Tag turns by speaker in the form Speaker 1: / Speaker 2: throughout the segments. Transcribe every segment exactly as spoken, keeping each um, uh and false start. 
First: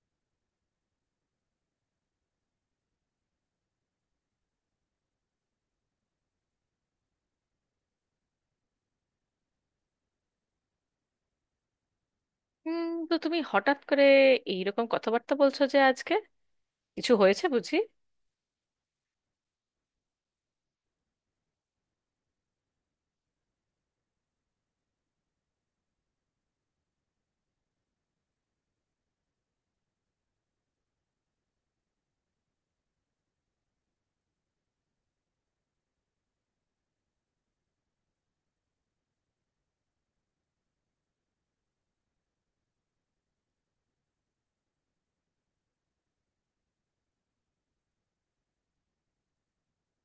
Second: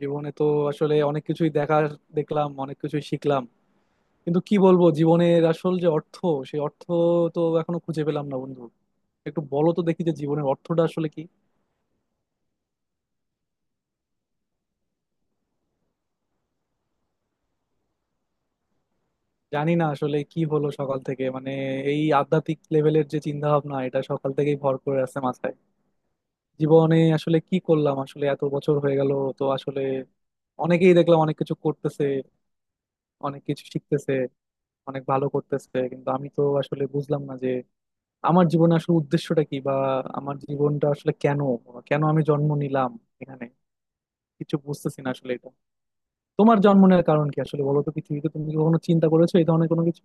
Speaker 1: জীবনে তো আসলে অনেক কিছুই দেখা দেখলাম, অনেক কিছুই শিখলাম। কিন্তু কি বলবো, জীবনের আসল যে অর্থ, সেই অর্থ তো এখনো খুঁজে পেলাম না বন্ধু। একটু বলো তো দেখি, যে জীবনের অর্থটা আসলে কি।
Speaker 2: হুম। তো তুমি হঠাৎ করে এইরকম কথাবার্তা বলছো, যে আজকে কিছু হয়েছে বুঝি?
Speaker 1: জানি না আসলে কি হলো সকাল থেকে, মানে এই আধ্যাত্মিক লেভেলের যে চিন্তা ভাবনা, এটা সকাল থেকেই ভর করে আছে মাথায়। জীবনে আসলে কি করলাম, আসলে এত বছর হয়ে গেল। তো আসলে অনেকেই দেখলাম অনেক কিছু করতেছে, অনেক কিছু শিখতেছে, অনেক ভালো করতেছে, কিন্তু আমি তো আসলে বুঝলাম না আমার জীবনে আসলে উদ্দেশ্যটা কি, বা আমার জীবনটা আসলে কেন, কেন আমি জন্ম নিলাম এখানে। কিছু বুঝতেছি না আসলে এটা। তোমার জন্ম নেওয়ার কারণ কি আসলে, বলো তো পৃথিবীতে? তুমি কি কখনো চিন্তা করেছো এই ধরনের কোনো কিছু?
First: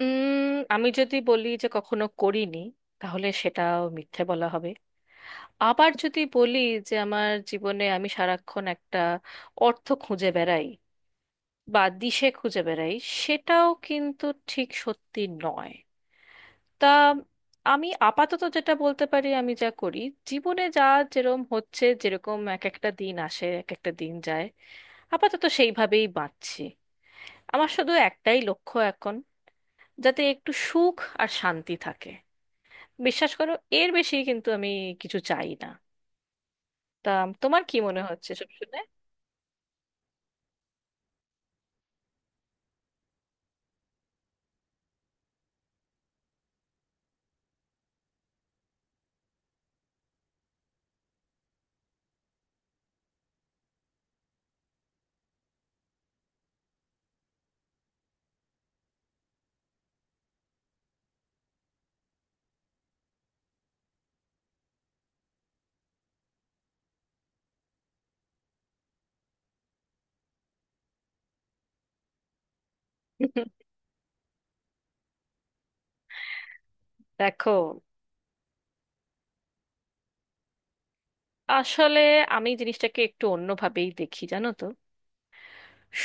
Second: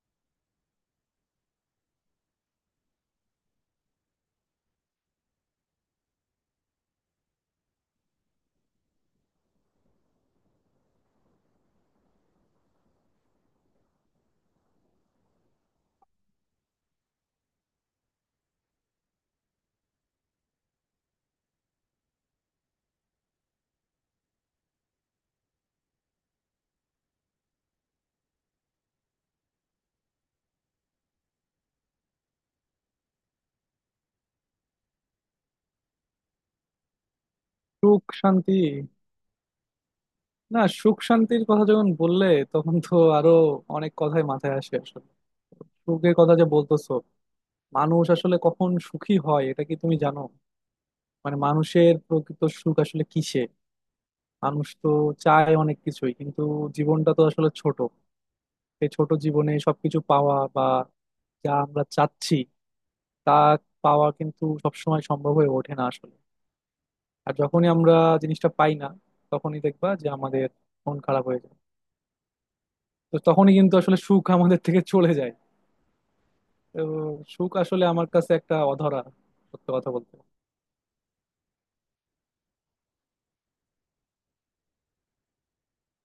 Speaker 2: উম আমি যদি বলি যে কখনো করিনি, তাহলে সেটাও মিথ্যে বলা হবে। আবার যদি বলি যে আমার জীবনে আমি সারাক্ষণ একটা অর্থ খুঁজে বেড়াই বা দিশে খুঁজে বেড়াই, সেটাও কিন্তু ঠিক সত্যি নয়। তা, আমি আপাতত যেটা বলতে পারি, আমি যা করি জীবনে, যা যেরম হচ্ছে, যেরকম এক একটা দিন আসে এক একটা দিন যায়, আপাতত সেইভাবেই বাঁচছি। আমার শুধু একটাই লক্ষ্য এখন, যাতে একটু সুখ আর শান্তি থাকে। বিশ্বাস করো, এর বেশি কিন্তু আমি কিছু চাই না। তা, তোমার কি মনে
Speaker 1: সুখ
Speaker 2: হচ্ছে সব
Speaker 1: শান্তি।
Speaker 2: শুনে?
Speaker 1: না, সুখ শান্তির কথা যখন বললে, তখন তো আরো অনেক কথাই মাথায় আসে আসলে। সুখের কথা যে বলতেছো, মানুষ আসলে কখন সুখী হয়, এটা কি তুমি জানো? মানে মানুষের প্রকৃত সুখ আসলে কিসে? মানুষ তো চায় অনেক কিছুই, কিন্তু জীবনটা তো আসলে ছোট। এই ছোট জীবনে সবকিছু পাওয়া, বা যা আমরা চাচ্ছি তা পাওয়া কিন্তু সবসময় সম্ভব হয়ে ওঠে না আসলে। আর যখনই আমরা জিনিসটা পাই না, তখনই দেখবা যে আমাদের মন খারাপ হয়ে যায়। তো তখনই কিন্তু আসলে সুখ আমাদের থেকে চলে যায়। তো সুখ
Speaker 2: দেখো,
Speaker 1: আসলে আমার কাছে একটা অধরা, সত্য কথা বলতে।
Speaker 2: আসলে আমি জিনিসটাকে একটু অন্যভাবেই দেখি, জানো তো।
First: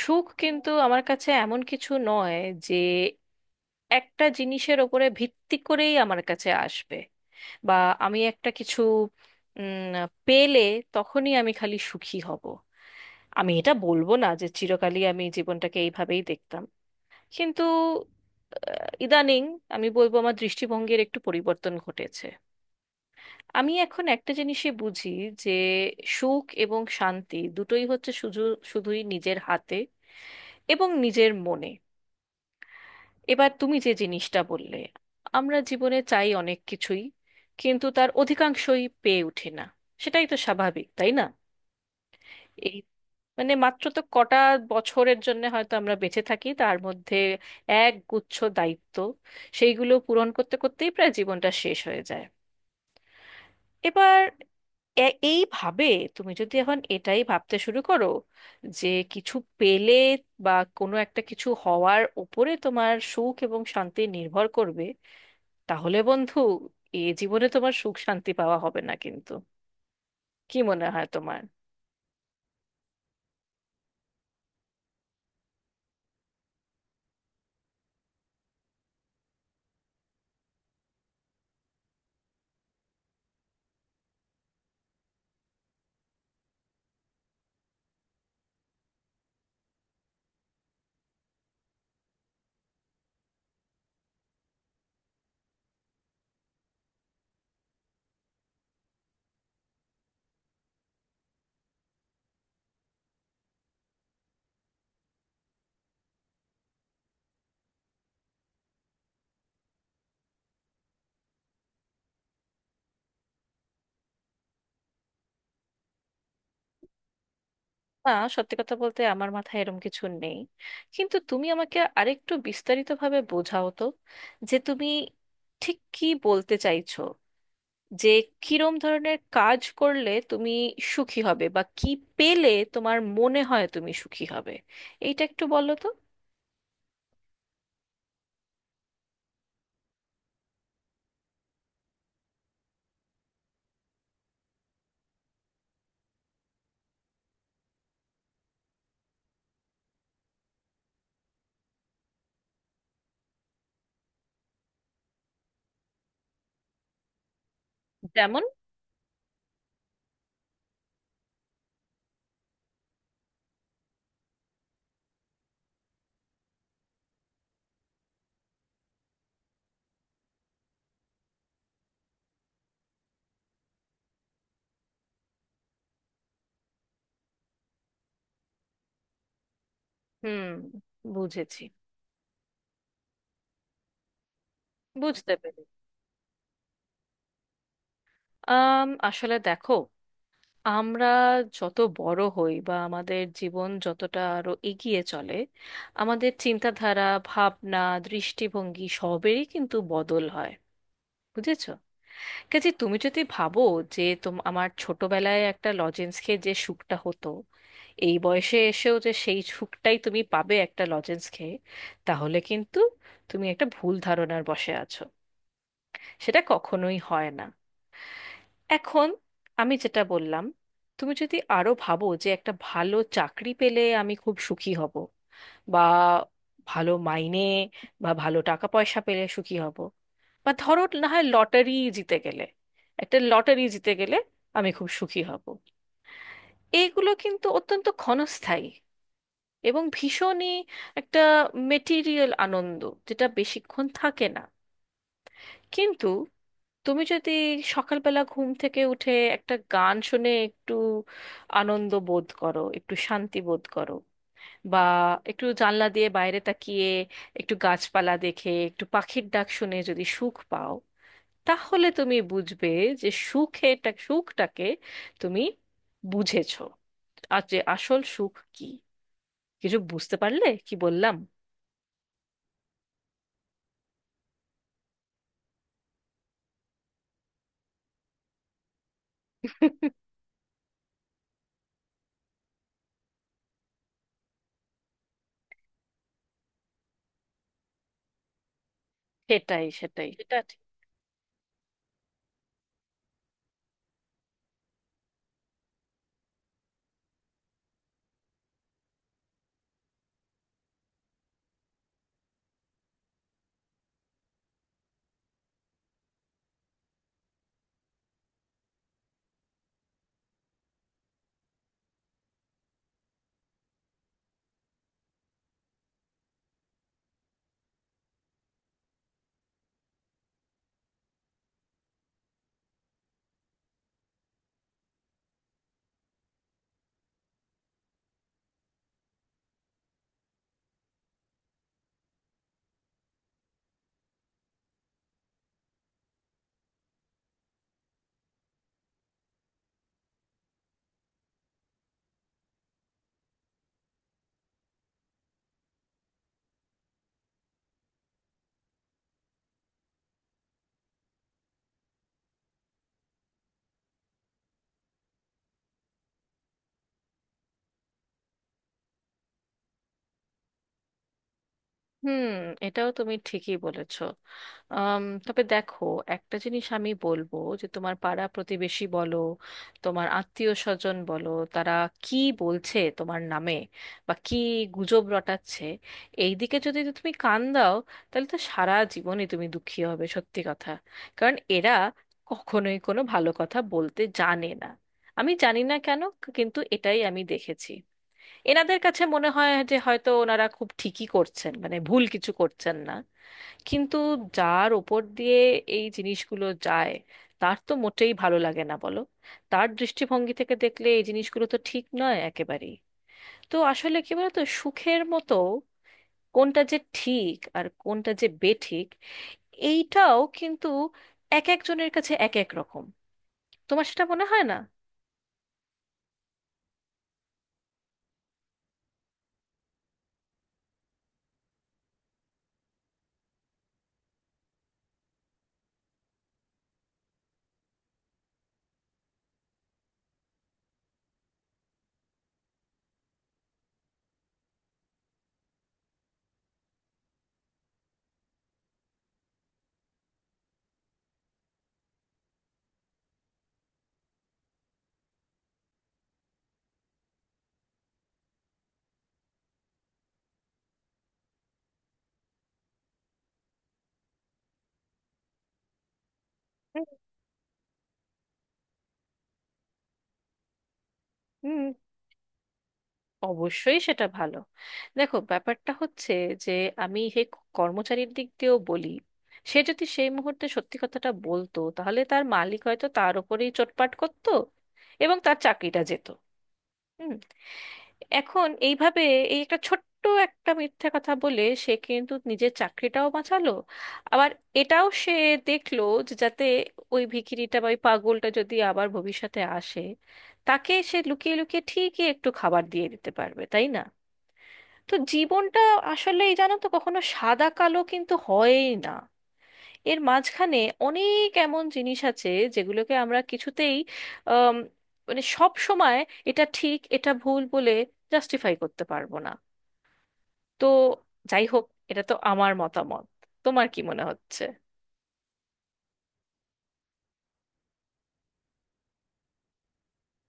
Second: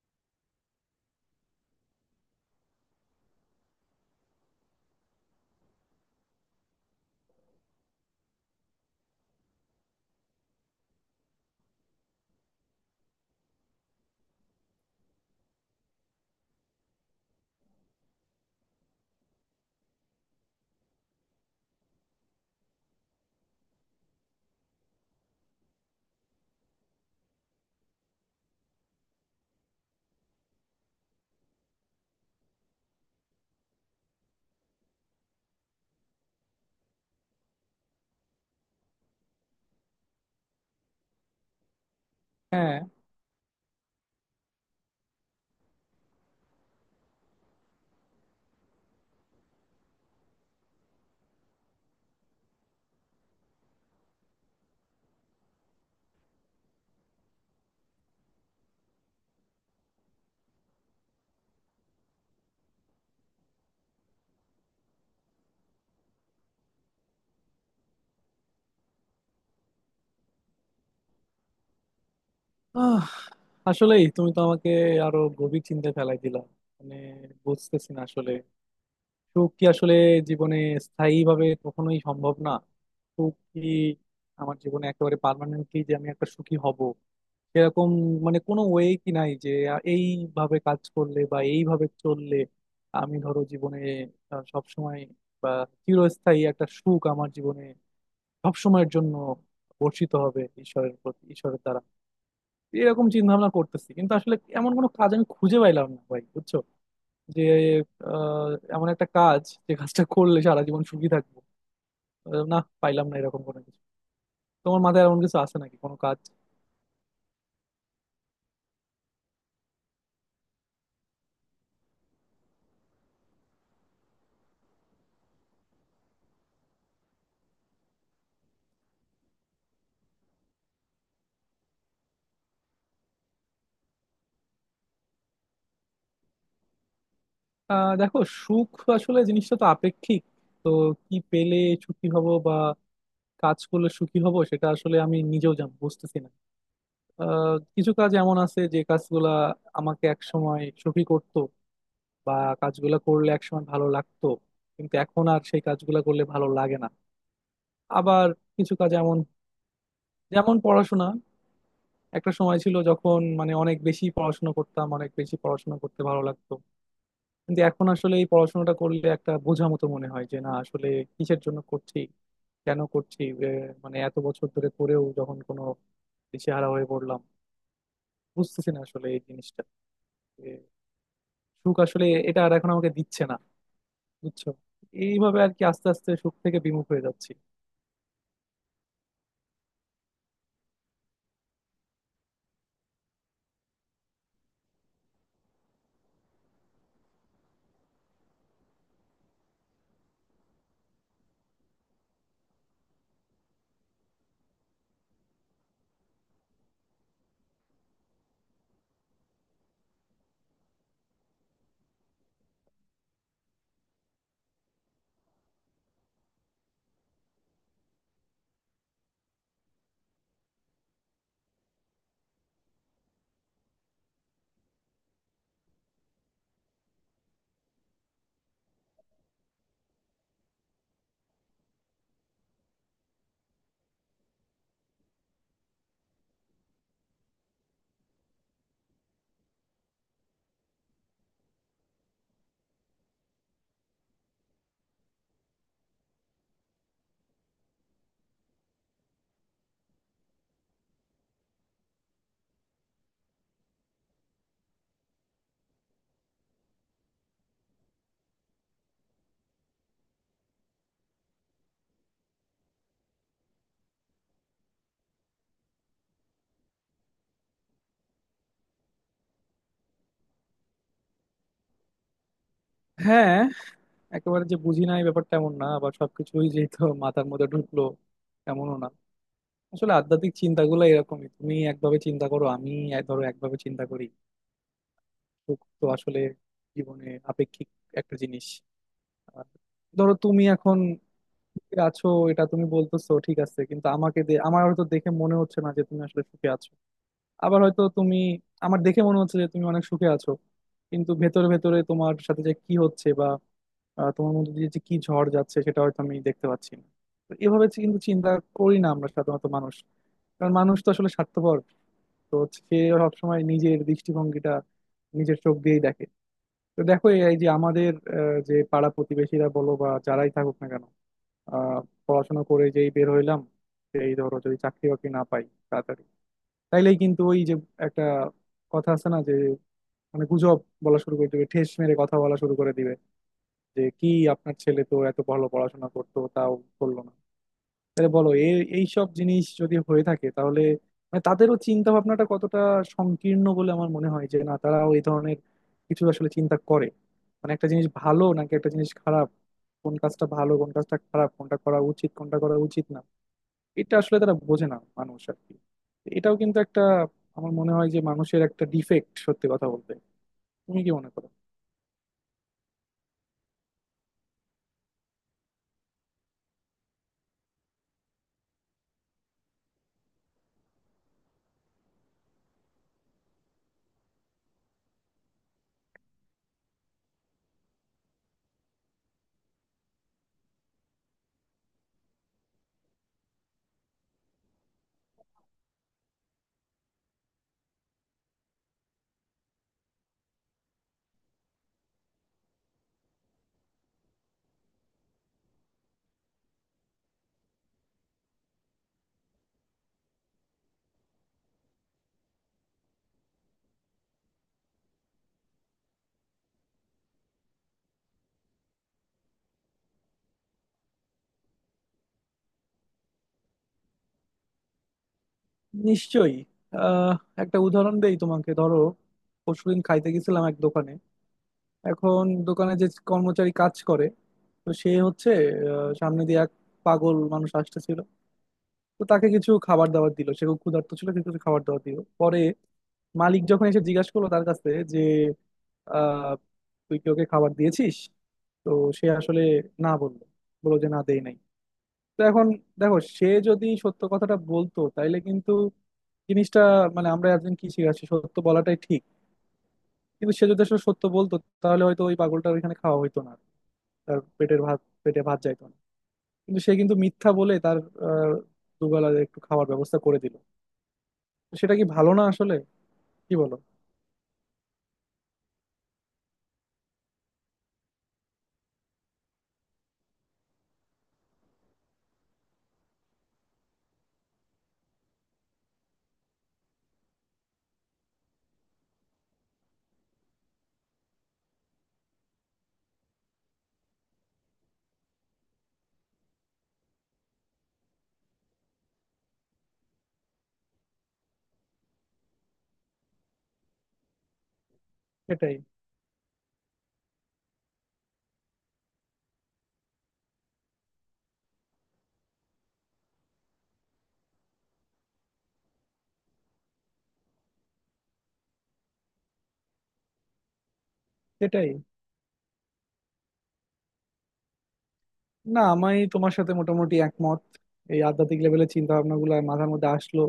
Speaker 2: সুখ কিন্তু আমার কাছে এমন কিছু নয় যে একটা জিনিসের ওপরে ভিত্তি করেই আমার কাছে আসবে, বা আমি একটা কিছু উম, পেলে তখনই আমি খালি সুখী হব। আমি এটা বলবো না যে চিরকালই আমি জীবনটাকে এইভাবেই দেখতাম, কিন্তু আহ, ইদানিং আমি বলবো আমার দৃষ্টিভঙ্গির একটু পরিবর্তন ঘটেছে। আমি এখন একটা জিনিসই বুঝি, যে সুখ এবং শান্তি দুটোই হচ্ছে শুধু, শুধুই নিজের হাতে এবং নিজের মনে। এবার তুমি যে জিনিসটা বললে, আমরা জীবনে চাই অনেক কিছুই, কিন্তু তার অধিকাংশই পেয়ে উঠি না। সেটাই তো স্বাভাবিক, তাই না? এই,
Speaker 1: হ্যাঁ।
Speaker 2: মানে মাত্র তো কটা বছরের জন্য হয়তো আমরা বেঁচে থাকি, তার মধ্যে এক গুচ্ছ দায়িত্ব, সেইগুলো পূরণ করতে করতেই প্রায় জীবনটা শেষ হয়ে যায়। এবার এ- এইভাবে তুমি যদি এখন এটাই ভাবতে শুরু করো যে কিছু পেলে, বা কোনো একটা কিছু হওয়ার উপরে তোমার সুখ এবং শান্তি নির্ভর করবে, তাহলে বন্ধু, এ জীবনে তোমার সুখ শান্তি পাওয়া হবে না কিন্তু। কি মনে হয় তোমার?
Speaker 1: আহ, আসলেই তুমি তো আমাকে আরো গভীর চিন্তায় ফেলাই দিলা। মানে বুঝতেছি না আসলে, সুখ কি আসলে জীবনে স্থায়ী ভাবে কখনোই সম্ভব না? সুখ কি আমার জীবনে একেবারে পার্মানেন্টলি, যে আমি একটা সুখী হব, এরকম মানে কোনো ওয়ে কি নাই যে আ, এইভাবে কাজ করলে বা এইভাবে চললে আমি, ধরো, জীবনে সব সময়, বা চিরস্থায়ী একটা সুখ আমার জীবনে সবসময়ের জন্য বর্ষিত হবে ঈশ্বরের প্রতি, ঈশ্বরের দ্বারা? এরকম চিন্তা ভাবনা করতেছি, কিন্তু আসলে এমন কোনো কাজ আমি খুঁজে পাইলাম না ভাই, বুঝছো? যে আহ, এমন একটা কাজ, যে কাজটা করলে সারা জীবন সুখী থাকবো। আহ, না, পাইলাম না এরকম কোনো কিছু। তোমার মাথায় এমন কিছু আছে নাকি, কোনো কাজ?
Speaker 2: না, সত্যি কথা বলতে আমার মাথায় এরম কিছু নেই। কিন্তু তুমি আমাকে আরেকটু বিস্তারিতভাবে বোঝাও তো, যে তুমি ঠিক কি বলতে চাইছো, যে কিরম ধরনের কাজ করলে তুমি সুখী হবে, বা কি পেলে তোমার মনে হয় তুমি সুখী হবে। এইটা একটু বলো তো।
Speaker 1: আহ দেখো, সুখ আসলে জিনিসটা তো আপেক্ষিক। তো কি পেলে সুখী হব, বা কাজ করলে সুখী হব, সেটা আসলে আমি নিজেও জানি, বুঝতেছি না। আহ, কিছু কাজ এমন আছে যে কাজগুলা আমাকে একসময় সুখী করতো, বা কাজগুলা করলে একসময় ভালো লাগতো, কিন্তু এখন আর সেই কাজগুলা করলে ভালো লাগে না। আবার
Speaker 2: যেমন?
Speaker 1: কিছু কাজ এমন, যেমন পড়াশোনা। একটা সময় ছিল যখন মানে অনেক বেশি পড়াশোনা করতাম, অনেক বেশি পড়াশোনা করতে ভালো লাগতো। কিন্তু এখন আসলে এই পড়াশোনাটা করলে একটা বোঝা মতো মনে হয়, যে না আসলে কিসের জন্য করছি, কেন করছি, এ, মানে এত বছর ধরে করেও যখন কোনো দিশেহারা হয়ে পড়লাম, বুঝতেছি না আসলে এই জিনিসটা।
Speaker 2: হুম।
Speaker 1: যে
Speaker 2: বুঝেছি।
Speaker 1: সুখ আসলে এটা আর এখন আমাকে দিচ্ছে না, বুঝছো?
Speaker 2: বুঝতে
Speaker 1: এইভাবে আর কি
Speaker 2: পেরেছি।
Speaker 1: আস্তে আস্তে সুখ থেকে বিমুখ হয়ে যাচ্ছি।
Speaker 2: আম, আসলে দেখো, আমরা যত বড় হই বা আমাদের জীবন যতটা আরো এগিয়ে চলে, আমাদের চিন্তাধারা, ভাবনা, দৃষ্টিভঙ্গি সবেরই কিন্তু বদল হয়। বুঝেছো? কাজে তুমি যদি ভাবো যে তোম আমার ছোটবেলায় একটা লজেন্স খেয়ে যে সুখটা হতো, এই বয়সে এসেও যে সেই সুখটাই তুমি পাবে একটা লজেন্স খেয়ে, তাহলে কিন্তু তুমি একটা ভুল ধারণার বশে আছো। সেটা কখনোই হয় না। এখন আমি যেটা বললাম, তুমি যদি আরো ভাবো যে একটা ভালো চাকরি পেলে আমি খুব সুখী হব, বা ভালো মাইনে বা ভালো টাকা পয়সা পেলে সুখী হব, বা ধরো না হয় লটারি জিতে গেলে, একটা লটারি জিতে গেলে আমি খুব সুখী হব, এইগুলো কিন্তু অত্যন্ত ক্ষণস্থায়ী এবং ভীষণই একটা মেটিরিয়াল আনন্দ, যেটা বেশিক্ষণ থাকে না। কিন্তু তুমি যদি সকালবেলা ঘুম থেকে উঠে একটা গান শুনে একটু আনন্দ বোধ করো, একটু শান্তি বোধ করো, বা একটু জানলা দিয়ে বাইরে তাকিয়ে একটু গাছপালা দেখে একটু পাখির ডাক শুনে যদি সুখ পাও, তাহলে তুমি বুঝবে যে সুখেটা সুখটাকে তুমি বুঝেছো, আর যে আসল সুখ কি। কিছু বুঝতে পারলে কি বললাম?
Speaker 1: হ্যাঁ, একেবারে যে বুঝি না এই ব্যাপারটা, এমন না। আবার সবকিছুই যেহেতু মাথার মধ্যে ঢুকলো, এমনও না। আসলে আধ্যাত্মিক চিন্তাগুলো এরকমই, তুমি একভাবে চিন্তা করো, আমি ধরো একভাবে চিন্তা করি। সুখ তো আসলে জীবনে আপেক্ষিক একটা জিনিস। আর
Speaker 2: সেটাই, সেটাই,
Speaker 1: ধরো
Speaker 2: সেটা।
Speaker 1: তুমি এখন সুখে আছো, এটা তুমি বলতেছো, ঠিক আছে, কিন্তু আমাকে দে- আমার হয়তো দেখে মনে হচ্ছে না যে তুমি আসলে সুখে আছো। আবার হয়তো তুমি, আমার দেখে মনে হচ্ছে যে তুমি অনেক সুখে আছো, কিন্তু ভেতরে ভেতরে তোমার সাথে যে কি হচ্ছে, বা আহ, তোমার মধ্যে দিয়ে যে কি ঝড় যাচ্ছে, সেটা হয়তো আমি দেখতে পাচ্ছি না। তো এভাবে চি- কিন্তু চিন্তা করি না আমরা সাধারণত মানুষ, কারণ মানুষ তো আসলে স্বার্থপর। তো সে সবসময় নিজের দৃষ্টিভঙ্গিটা নিজের চোখ দিয়েই দেখে। তো দেখো, এই এই যে আমাদের আহ, যে পাড়া প্রতিবেশীরা বলো বা যারাই থাকুক না কেন, আহ, পড়াশোনা করে যেই বের হইলাম, এই ধরো যদি চাকরি বাকরি না পাই তাড়াতাড়ি, তাইলেই কিন্তু ওই যে একটা কথা আছে না, যে মানে গুজব বলা শুরু করে দিবে, ঠেস মেরে কথা বলা শুরু করে দিবে, যে কি আপনার ছেলে তো এত ভালো পড়াশোনা করতো, তাও করলো না। তাহলে বলো, এই সব জিনিস যদি হয়ে থাকে, তাহলে মানে তাদেরও চিন্তা ভাবনাটা কতটা সংকীর্ণ বলে আমার মনে হয়। যে না, তারাও এই ধরনের কিছু আসলে চিন্তা করে, মানে একটা জিনিস ভালো নাকি একটা জিনিস খারাপ, কোন কাজটা ভালো কোন কাজটা খারাপ, কোনটা করা উচিত কোনটা করা উচিত না, এটা আসলে তারা বোঝে না মানুষ আর কি। এটাও কিন্তু একটা, আমার মনে হয় যে মানুষের একটা ডিফেক্ট, সত্যি কথা বলতে। তুমি কি মনে করো?
Speaker 2: হুম, এটাও তুমি ঠিকই বলেছো। আম, তবে দেখো, একটা জিনিস আমি বলবো, যে তোমার পাড়া প্রতিবেশী বলো, তোমার আত্মীয় স্বজন বলো, তারা কি বলছে তোমার নামে বা কি গুজব রটাচ্ছে, এই দিকে যদি তুমি কান দাও, তাহলে তো সারা জীবনই তুমি দুঃখী হবে, সত্যি কথা। কারণ এরা কখনোই কোনো ভালো কথা বলতে জানে না। আমি জানি না কেন, কিন্তু এটাই আমি দেখেছি। এনাদের কাছে মনে হয় যে হয়তো ওনারা খুব ঠিকই করছেন, মানে ভুল কিছু করছেন না, কিন্তু যার ওপর দিয়ে এই জিনিসগুলো যায়, তার তো মোটেই ভালো লাগে না, বলো। তার দৃষ্টিভঙ্গি থেকে দেখলে এই জিনিসগুলো তো ঠিক নয় একেবারেই। তো আসলে কি বলতো, সুখের মতো কোনটা যে ঠিক আর কোনটা যে বেঠিক, এইটাও কিন্তু এক একজনের কাছে এক এক রকম। তোমার সেটা মনে হয় না?
Speaker 1: নিশ্চয়ই। আহ, একটা উদাহরণ দেই তোমাকে, ধরো পরশুদিন খাইতে গেছিলাম এক দোকানে। এখন দোকানে যে কর্মচারী কাজ করে, তো সে হচ্ছে, আহ, সামনে দিয়ে এক পাগল মানুষ আসতেছিল। তো তাকে কিছু খাবার দাবার দিল, সে খুব ক্ষুধার্ত ছিল, তাকে কিছু খাবার দাবার দিল। পরে মালিক যখন এসে জিজ্ঞাসা করলো তার কাছে যে, আহ, তুই কি ওকে খাবার দিয়েছিস? তো সে আসলে না বললো, বললো যে না দেই নাই। তো এখন দেখো, সে যদি সত্য কথাটা বলতো, তাইলে কিন্তু জিনিসটা, মানে আমরা একজন কি শিখাচ্ছি, সত্য বলাটাই ঠিক। কিন্তু সে যদি আসলে সত্য বলতো, তাহলে হয়তো ওই পাগলটা ওইখানে খাওয়া হইতো না, তার পেটের ভাত পেটে ভাত যাইতো না। কিন্তু সে কিন্তু মিথ্যা বলে তার আহ, দুবেলা একটু খাওয়ার ব্যবস্থা করে দিল। তো
Speaker 2: হুম,
Speaker 1: সেটা কি ভালো না আসলে? কি বলো?
Speaker 2: অবশ্যই সেটা ভালো। দেখো, ব্যাপারটা হচ্ছে যে আমি সেই কর্মচারীর দিক দিয়েও বলি, সে যদি সেই মুহূর্তে সত্যি কথাটা বলতো তাহলে তার মালিক হয়তো তার ওপরেই চোটপাট করতো, এবং তার চাকরিটা যেত। হুম। এখন এইভাবে, এই একটা ছোট্ট একটা মিথ্যা কথা বলে সে কিন্তু নিজের চাকরিটাও বাঁচালো। আবার এটাও সে দেখলো, যে যাতে ওই ভিখিরিটা বা ওই পাগলটা যদি আবার ভবিষ্যতে আসে, তাকে সে লুকিয়ে লুকিয়ে ঠিকই একটু খাবার দিয়ে দিতে পারবে, তাই না? তো
Speaker 1: সেটাই
Speaker 2: জীবনটা আসলে এই, জানো তো, কখনো সাদা কালো কিন্তু হয়ই না। এর মাঝখানে অনেক এমন জিনিস আছে যেগুলোকে আমরা কিছুতেই, আম, মানে সব সময় এটা ঠিক এটা ভুল বলে জাস্টিফাই করতে পারবো না। তো যাই হোক,
Speaker 1: সেটাই
Speaker 2: এটা তো আমার মতামত। তোমার কি মনে হচ্ছে?
Speaker 1: না, আমি তোমার সাথে মোটামুটি একমত। এই আধ্যাত্মিক লেভেলের চিন্তা ভাবনা গুলো মাথার মধ্যে আসলো,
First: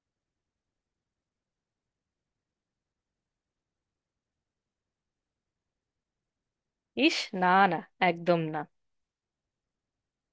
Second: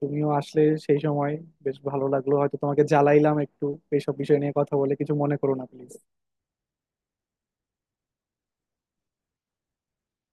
Speaker 1: তুমিও আসলে সেই সময় বেশ ভালো লাগলো। হয়তো তোমাকে জ্বালাইলাম একটু এইসব বিষয় নিয়ে কথা বলে, কিছু মনে করো না প্লিজ।
Speaker 2: ইস! না, না, একদম না।